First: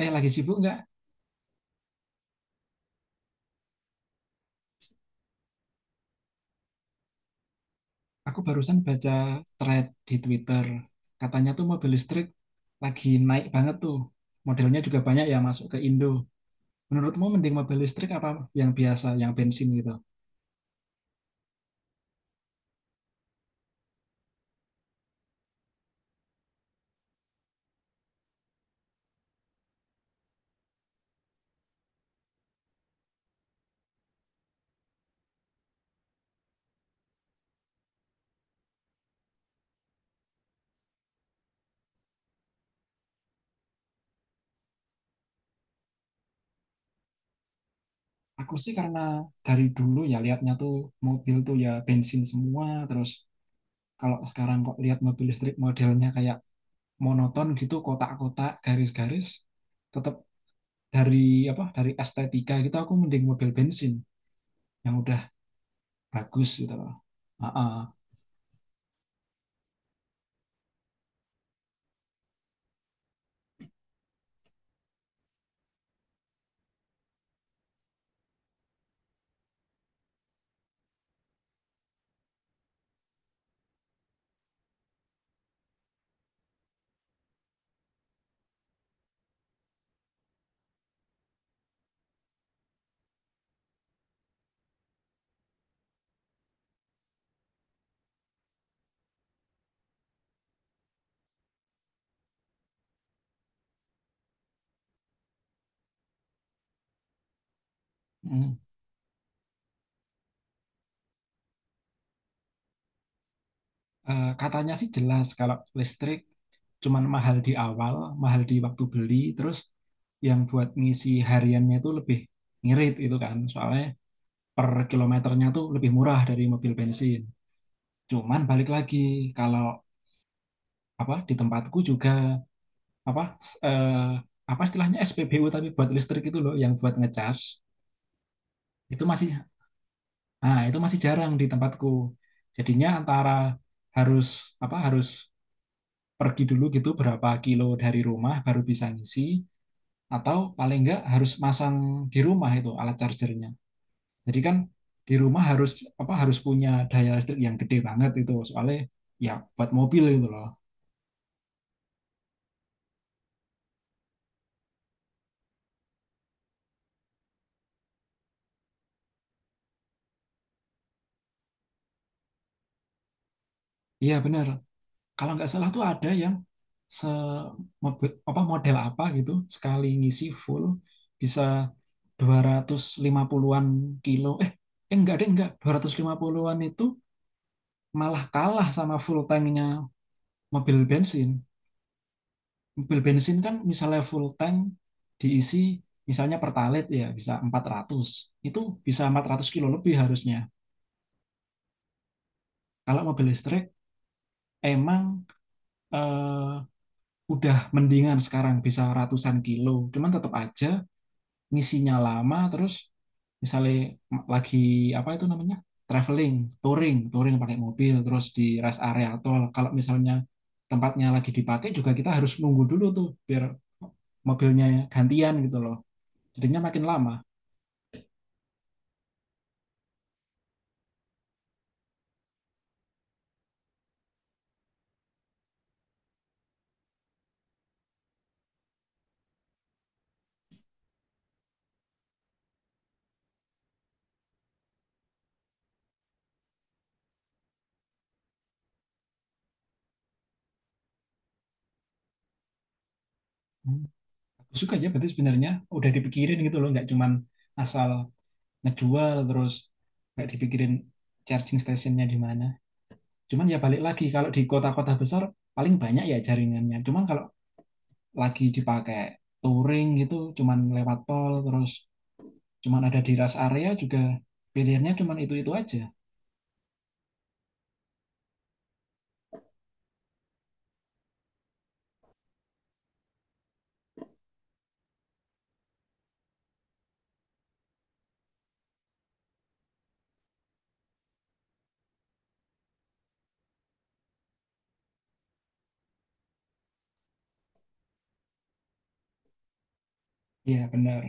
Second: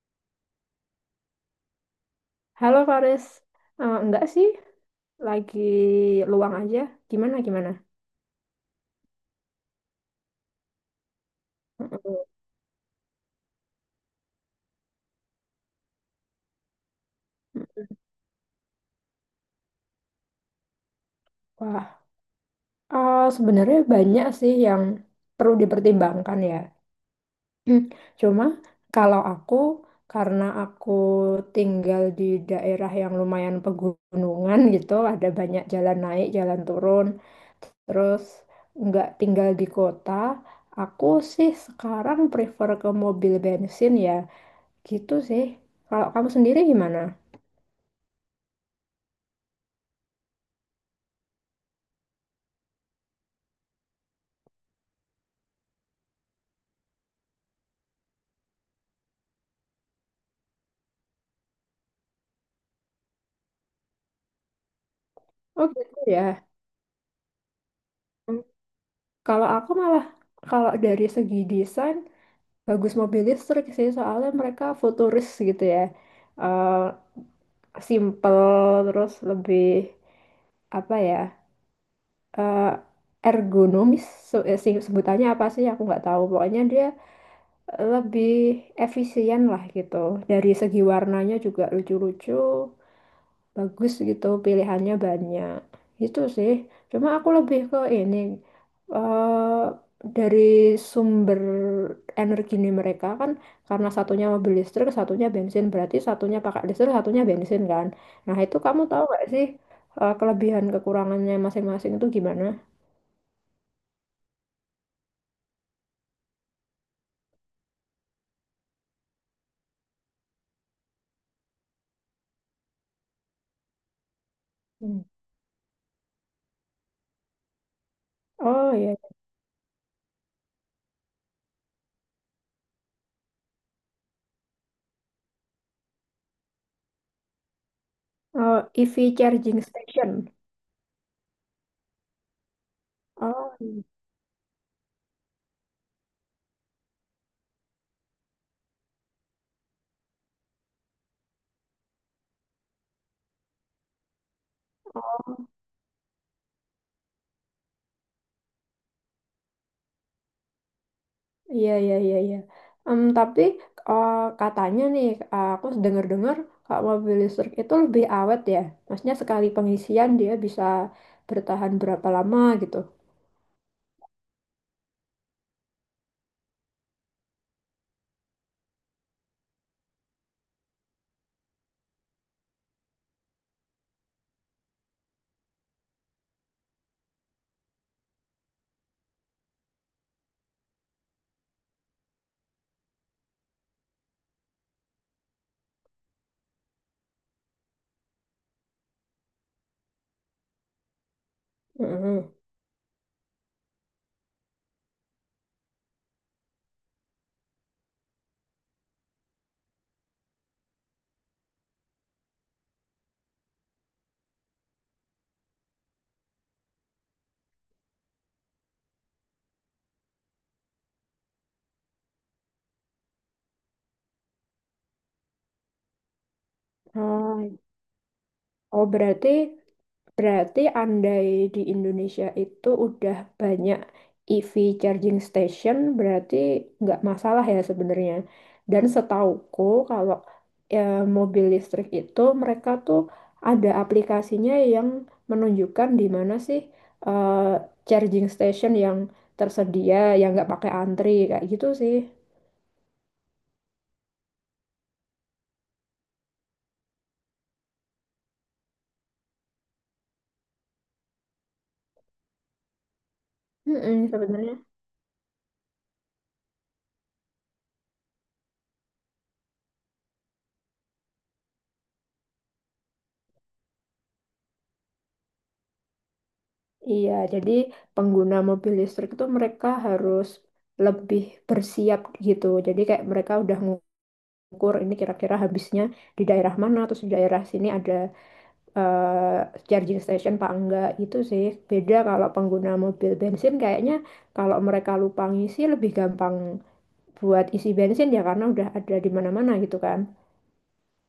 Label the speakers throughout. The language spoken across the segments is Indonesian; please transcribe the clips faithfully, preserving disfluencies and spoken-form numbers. Speaker 1: Eh, lagi sibuk nggak?
Speaker 2: Halo Faris, Eh, enggak sih, lagi luang aja. Gimana gimana?
Speaker 1: Aku barusan baca thread di Twitter. Katanya tuh mobil
Speaker 2: Mm-mm.
Speaker 1: listrik lagi naik banget tuh. Modelnya juga banyak ya masuk ke Indo. Menurutmu mending mobil listrik apa yang biasa, yang bensin gitu?
Speaker 2: Wah, eh, sebenarnya banyak sih yang perlu dipertimbangkan ya. Hmm, Cuma kalau aku, karena aku tinggal di daerah yang lumayan pegunungan gitu, ada banyak jalan naik, jalan turun, terus nggak tinggal di kota. Aku sih sekarang prefer ke mobil bensin ya, gitu sih. Kalau kamu sendiri gimana?
Speaker 1: Aku sih karena dari dulu ya lihatnya tuh mobil tuh ya bensin semua. Terus kalau sekarang kok lihat mobil listrik modelnya kayak monoton gitu, kotak-kotak, garis-garis. Tetap dari apa? Dari estetika gitu aku mending mobil bensin yang udah
Speaker 2: Oh gitu ya.
Speaker 1: bagus gitu loh. Ah, ah.
Speaker 2: Hmm. Kalau aku malah kalau dari segi desain bagus mobil listrik sih soalnya mereka futuris gitu ya. Eh Simple terus lebih apa ya? eh, Ergonomis se- eh, sing- sebutannya apa sih aku nggak tahu. Pokoknya dia lebih efisien lah gitu. Dari segi warnanya juga lucu-lucu, bagus gitu, pilihannya banyak. Itu sih, cuma aku lebih ke ini, eh dari sumber energi. Ini mereka kan, karena satunya mobil listrik satunya bensin berarti satunya pakai listrik satunya bensin kan. Nah itu
Speaker 1: Mm.
Speaker 2: kamu tahu gak sih eh, kelebihan kekurangannya masing-masing itu gimana?
Speaker 1: Eh, katanya sih jelas kalau listrik cuman mahal di awal, mahal di waktu beli, terus yang buat ngisi hariannya itu lebih ngirit itu kan. Soalnya per
Speaker 2: Hmm.
Speaker 1: kilometernya tuh lebih murah dari mobil bensin. Cuman balik
Speaker 2: Oh iya.
Speaker 1: lagi kalau apa di tempatku juga apa s- eh, apa istilahnya S P B U tapi buat listrik itu loh yang buat ngecas
Speaker 2: Oh,
Speaker 1: itu
Speaker 2: E V
Speaker 1: masih
Speaker 2: charging station.
Speaker 1: ah itu masih jarang di tempatku. Jadinya antara
Speaker 2: Oh, iya.
Speaker 1: harus apa harus pergi dulu gitu berapa kilo dari rumah baru bisa ngisi atau paling enggak harus masang di rumah itu alat chargernya. Jadi kan di rumah
Speaker 2: Oh.
Speaker 1: harus apa harus punya daya listrik yang gede banget itu soalnya ya buat mobil itu loh.
Speaker 2: Iya, iya, iya, iya. Em, tapi eh, katanya nih, eh, aku dengar-dengar kalau mobil listrik itu lebih awet ya. Maksudnya sekali pengisian dia bisa bertahan berapa lama gitu.
Speaker 1: Iya benar. Kalau nggak salah tuh ada yang se mobe- apa model apa gitu sekali ngisi full bisa dua ratus lima puluhan-an kilo. Eh, eh enggak deh enggak dua ratus lima puluhan-an itu malah kalah sama full tanknya mobil bensin. Mobil bensin kan misalnya full tank diisi misalnya pertalite ya bisa empat ratus. Itu bisa empat ratus kilo lebih harusnya.
Speaker 2: Mm-mm.
Speaker 1: Kalau mobil listrik emang eh, udah mendingan sekarang bisa ratusan kilo. Cuman tetap aja ngisinya lama terus misalnya lagi apa itu namanya? Traveling, touring, touring pakai mobil terus di rest area tol. Kalau misalnya tempatnya lagi dipakai juga kita harus nunggu dulu tuh biar mobilnya gantian gitu loh. Jadinya makin lama.
Speaker 2: Oh, oh, berarti, berarti andai di Indonesia itu udah banyak E V charging station, berarti nggak masalah ya sebenarnya. Dan setauku kalau ya, mobil listrik itu mereka tuh ada aplikasinya yang menunjukkan di mana sih eh, charging station yang tersedia, yang nggak pakai antri kayak gitu sih.
Speaker 1: Hmm. Bagus juga ya berarti sebenarnya udah dipikirin gitu loh nggak cuman asal ngejual terus nggak dipikirin charging stationnya di mana cuman ya balik lagi
Speaker 2: Mm-mm,
Speaker 1: kalau di
Speaker 2: sebenarnya.
Speaker 1: kota-kota besar paling banyak ya jaringannya cuman kalau lagi dipakai touring gitu cuman lewat tol terus cuman ada di rest area juga pilihannya cuman itu-itu aja.
Speaker 2: Iya, jadi pengguna mobil listrik itu mereka harus lebih bersiap gitu. Jadi kayak mereka udah ngukur ini kira-kira habisnya di daerah mana, terus di daerah sini ada eh, charging station apa enggak gitu sih. Beda kalau pengguna mobil bensin kayaknya kalau mereka lupa ngisi lebih gampang buat isi bensin ya karena udah ada di mana-mana gitu kan.
Speaker 1: Iya benar,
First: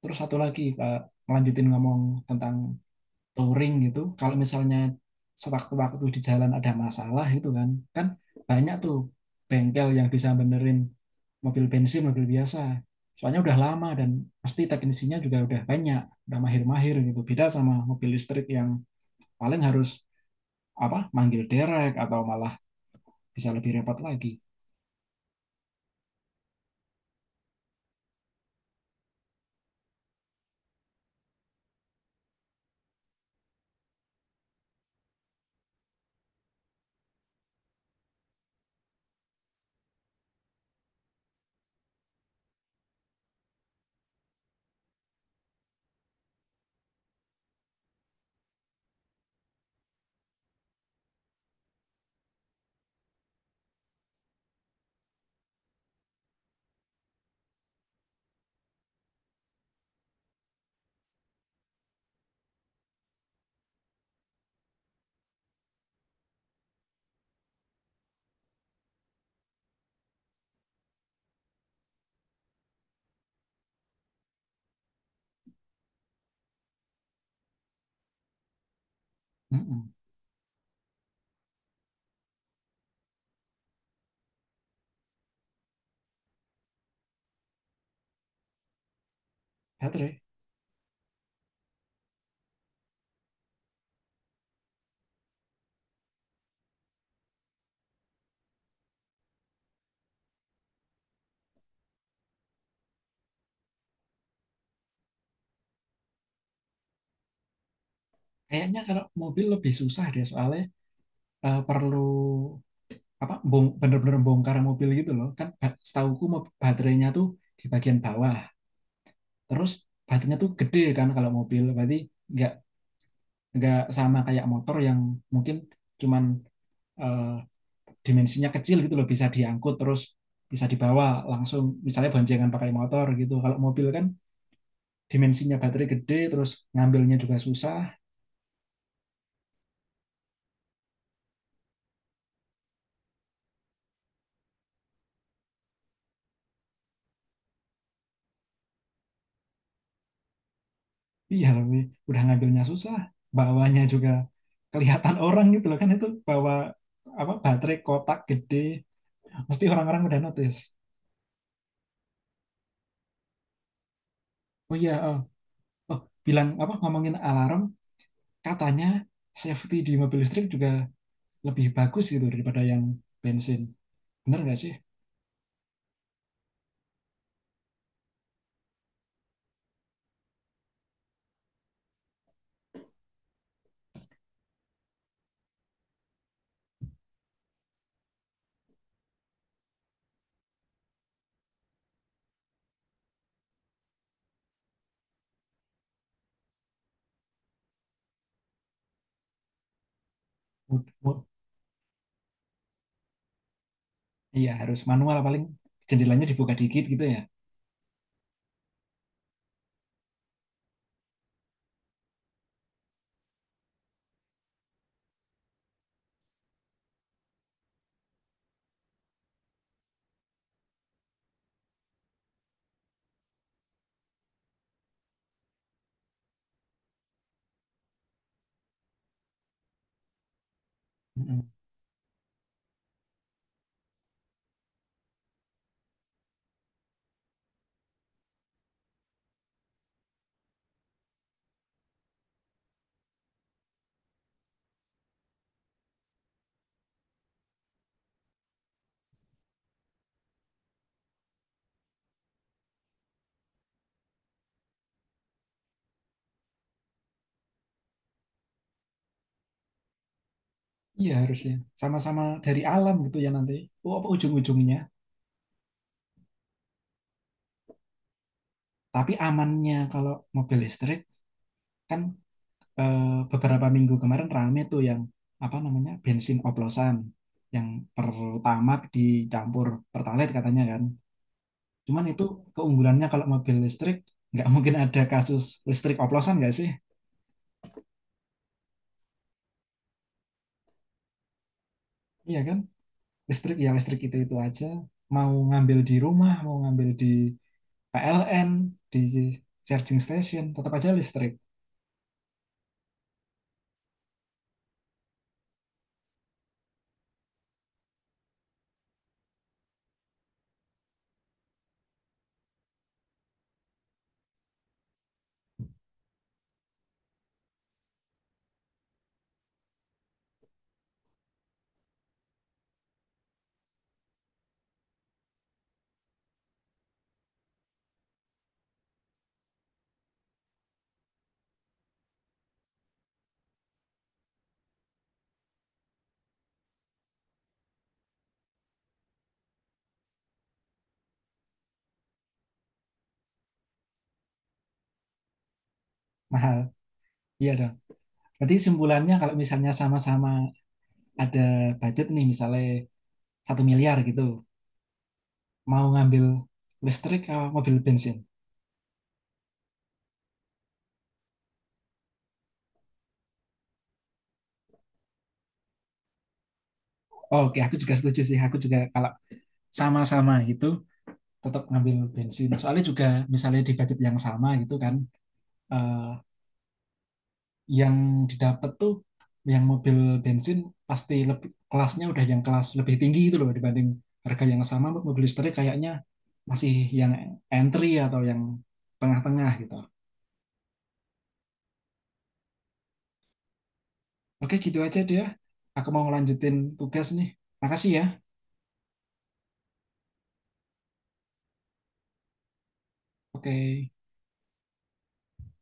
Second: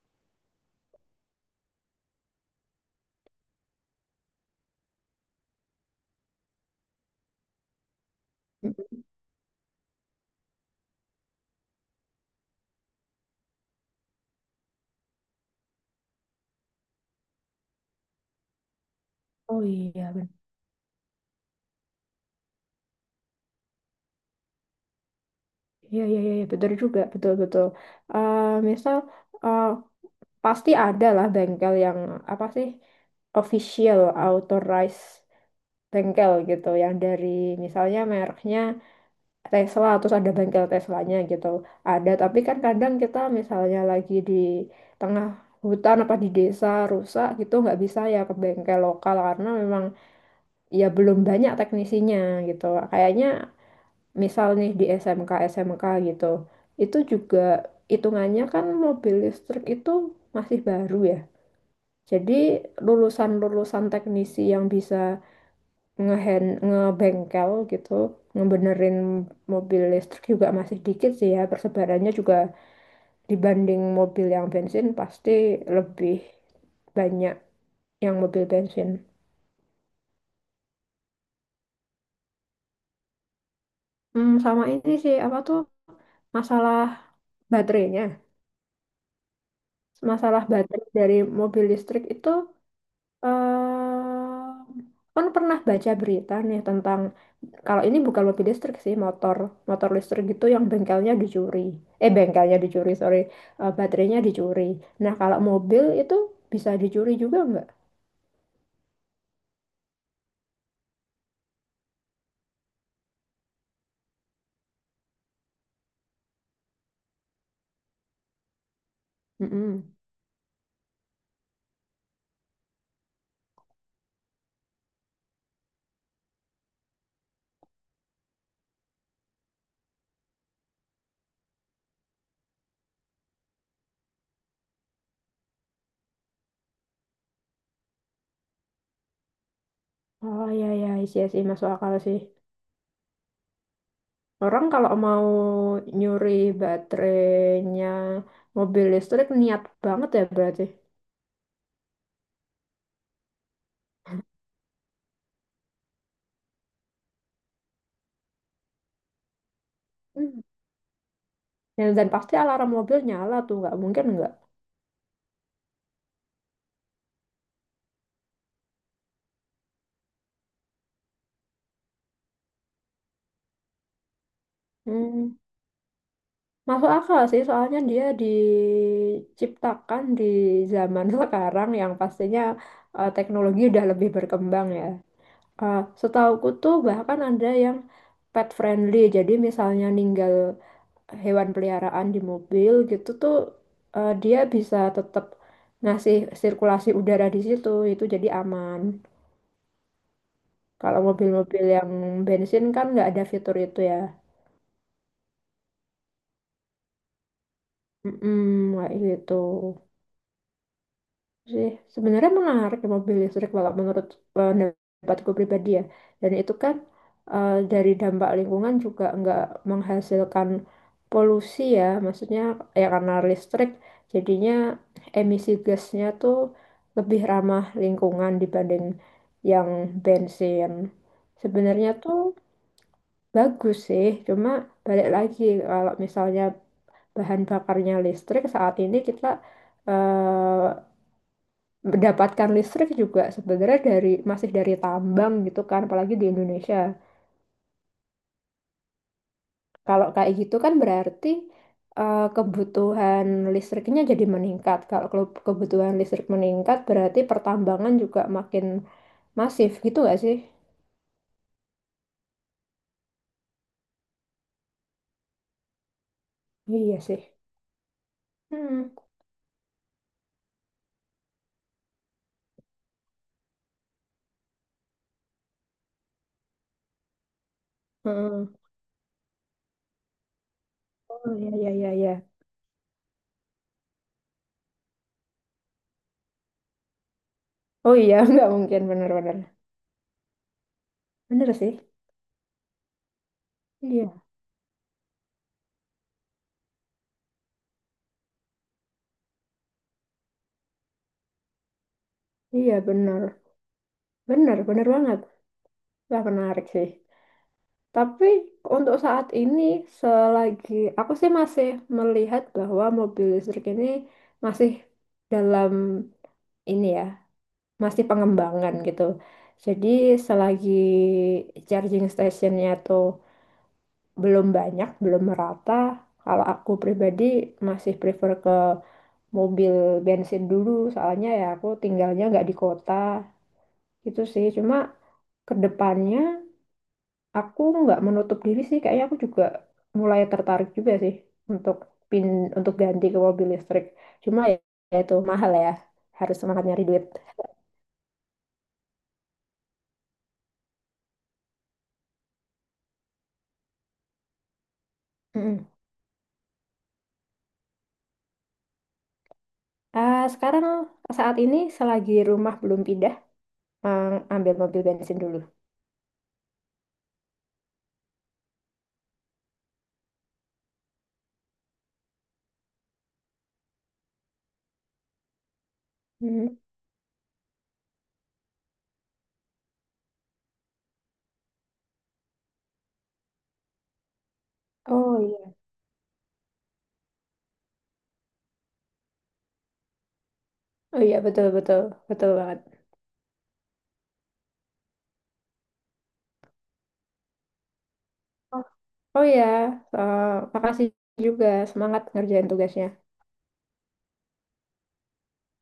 Speaker 1: terus satu lagi Kak, ngelanjutin ngomong tentang touring gitu kalau misalnya sewaktu-waktu di jalan ada masalah gitu kan kan banyak
Speaker 2: Mm.
Speaker 1: tuh bengkel yang bisa benerin mobil bensin mobil biasa soalnya udah lama dan pasti teknisinya juga udah banyak udah mahir-mahir gitu beda sama mobil listrik yang paling
Speaker 2: Oh
Speaker 1: harus
Speaker 2: iya, benar.
Speaker 1: apa manggil derek atau malah bisa lebih repot lagi.
Speaker 2: Iya, iya, iya, betul juga, betul-betul. Misal eh, pasti ada lah bengkel yang apa sih, official authorized bengkel gitu yang dari misalnya mereknya Tesla terus ada bengkel Teslanya gitu ada, tapi kan kadang kita misalnya lagi di tengah hutan apa di desa rusak gitu nggak bisa ya ke bengkel lokal karena memang ya belum banyak teknisinya gitu kayaknya. Misal nih di S M K S M K gitu, itu juga hitungannya kan mobil listrik itu masih baru ya, jadi lulusan-lulusan teknisi yang bisa ngehen ngebengkel gitu, ngebenerin mobil listrik juga masih dikit sih ya. Persebarannya juga dibanding mobil yang bensin pasti lebih banyak yang mobil bensin.
Speaker 1: Mm-mm.
Speaker 2: Hmm, sama ini sih apa tuh, masalah baterainya.
Speaker 1: Baterai,
Speaker 2: Masalah baterai dari mobil listrik itu, Em, kan pernah baca berita nih tentang kalau ini bukan mobil listrik sih, motor motor listrik gitu yang bengkelnya dicuri, eh bengkelnya dicuri sorry, Eh, baterainya dicuri. Nah kalau mobil itu bisa dicuri juga nggak?
Speaker 1: kayaknya kalau mobil lebih susah deh soalnya eh, perlu apa bong, bener-bener bongkar mobil gitu loh kan ba- setahuku mau baterainya tuh di bagian bawah terus
Speaker 2: Mm-mm.
Speaker 1: baterainya tuh gede kan kalau mobil berarti nggak nggak sama kayak motor yang mungkin cuman eh, dimensinya kecil gitu loh bisa diangkut terus bisa dibawa langsung misalnya boncengan pakai motor gitu kalau mobil kan dimensinya baterai gede terus ngambilnya juga susah.
Speaker 2: Oh ya ya sih sih, masuk akal sih. Orang kalau mau nyuri baterainya mobil listrik niat banget ya berarti.
Speaker 1: Iya lebih udah ngambilnya susah bawanya juga kelihatan orang gitu loh kan itu bawa apa baterai kotak gede. Mesti orang-orang udah
Speaker 2: Hmm.
Speaker 1: notice.
Speaker 2: dan, dan pasti alarm mobil nyala tuh nggak mungkin nggak.
Speaker 1: Oh iya, oh, oh, bilang apa ngomongin alarm, katanya safety di mobil listrik juga lebih bagus gitu daripada yang bensin. Bener nggak sih?
Speaker 2: Hmm. Masuk akal sih, soalnya dia diciptakan di zaman sekarang yang pastinya eh, teknologi udah lebih berkembang ya. Eh, setauku tuh bahkan ada yang pet friendly, jadi misalnya ninggal hewan peliharaan di mobil gitu tuh eh, dia bisa tetap ngasih sirkulasi udara di situ, itu jadi aman.
Speaker 1: Mud-
Speaker 2: Kalau
Speaker 1: mud-
Speaker 2: mobil-mobil yang bensin kan nggak ada fitur itu ya.
Speaker 1: Iya harus manual paling jendelanya dibuka dikit gitu ya.
Speaker 2: Mm-mm, kayak gitu sih. Sebenarnya menarik ya mobil listrik kalau menurut pendapatku pribadi ya. Dan itu kan eh, dari dampak lingkungan juga nggak menghasilkan polusi ya. Maksudnya ya karena listrik jadinya emisi gasnya tuh lebih ramah lingkungan dibanding yang bensin.
Speaker 1: Mm-mm.
Speaker 2: Sebenarnya tuh bagus sih. Cuma balik lagi kalau misalnya bahan bakarnya listrik, saat ini kita eh, mendapatkan listrik juga sebenarnya dari, masih dari tambang gitu kan, apalagi di Indonesia. Kalau kayak gitu kan berarti eh, kebutuhan listriknya jadi meningkat. Kalau ke- kebutuhan listrik meningkat berarti pertambangan juga makin masif gitu gak sih.
Speaker 1: Iya harusnya sama-sama dari alam gitu ya nanti. Oh, apa ujung-ujungnya?
Speaker 2: Iya sih. Hmm.
Speaker 1: Tapi amannya kalau mobil listrik kan eh, beberapa minggu kemarin rame tuh yang apa namanya bensin oplosan yang
Speaker 2: Heeh.
Speaker 1: pertama dicampur pertalite katanya kan.
Speaker 2: Oh iya iya iya
Speaker 1: Cuman
Speaker 2: iya.
Speaker 1: itu keunggulannya kalau mobil listrik, nggak mungkin ada kasus listrik oplosan nggak sih?
Speaker 2: Oh iya nggak mungkin, bener-bener. bener bener bener sih.
Speaker 1: Iya kan? Listrik ya listrik
Speaker 2: Iya.
Speaker 1: itu-itu aja. Mau ngambil di rumah, mau ngambil di P L N, di charging station, tetap aja listrik.
Speaker 2: Iya bener bener bener banget. Wah menarik sih. Tapi untuk saat ini, selagi, aku sih masih melihat bahwa mobil listrik ini masih dalam ini ya, masih pengembangan gitu. Jadi selagi charging stationnya tuh belum banyak, belum merata, kalau aku pribadi masih prefer ke mobil bensin dulu. Soalnya ya aku tinggalnya nggak di kota gitu sih. Cuma kedepannya aku nggak menutup diri sih, kayaknya aku juga mulai tertarik juga sih untuk pin untuk ganti ke mobil listrik. Cuma ya, ya itu mahal ya, harus
Speaker 1: Mahal.
Speaker 2: semangat nyari duit.
Speaker 1: Iya dong. Berarti simpulannya kalau misalnya sama-sama ada budget nih, misalnya satu miliar gitu,
Speaker 2: Mm-mm.
Speaker 1: mau ngambil listrik atau mobil bensin?
Speaker 2: Ah, sekarang saat ini selagi rumah belum pindah, ah, ambil mobil bensin dulu.
Speaker 1: Oke, aku juga setuju sih. Aku juga kalau sama-sama gitu, tetap ngambil bensin. Soalnya juga misalnya di budget yang sama gitu kan, eh,
Speaker 2: Mm.
Speaker 1: yang didapat tuh yang mobil bensin pasti lebih kelasnya udah yang kelas lebih tinggi gitu loh dibanding harga yang sama
Speaker 2: Oh
Speaker 1: mobil listrik
Speaker 2: iya,
Speaker 1: kayaknya masih yang entry atau yang tengah-tengah gitu.
Speaker 2: oh iya betul betul betul banget.
Speaker 1: Oke, gitu aja dia. Aku mau ngelanjutin tugas nih. Makasih ya.
Speaker 2: Oh, oh iya, ah, makasih juga, semangat ngerjain tugasnya.
Speaker 1: Oke.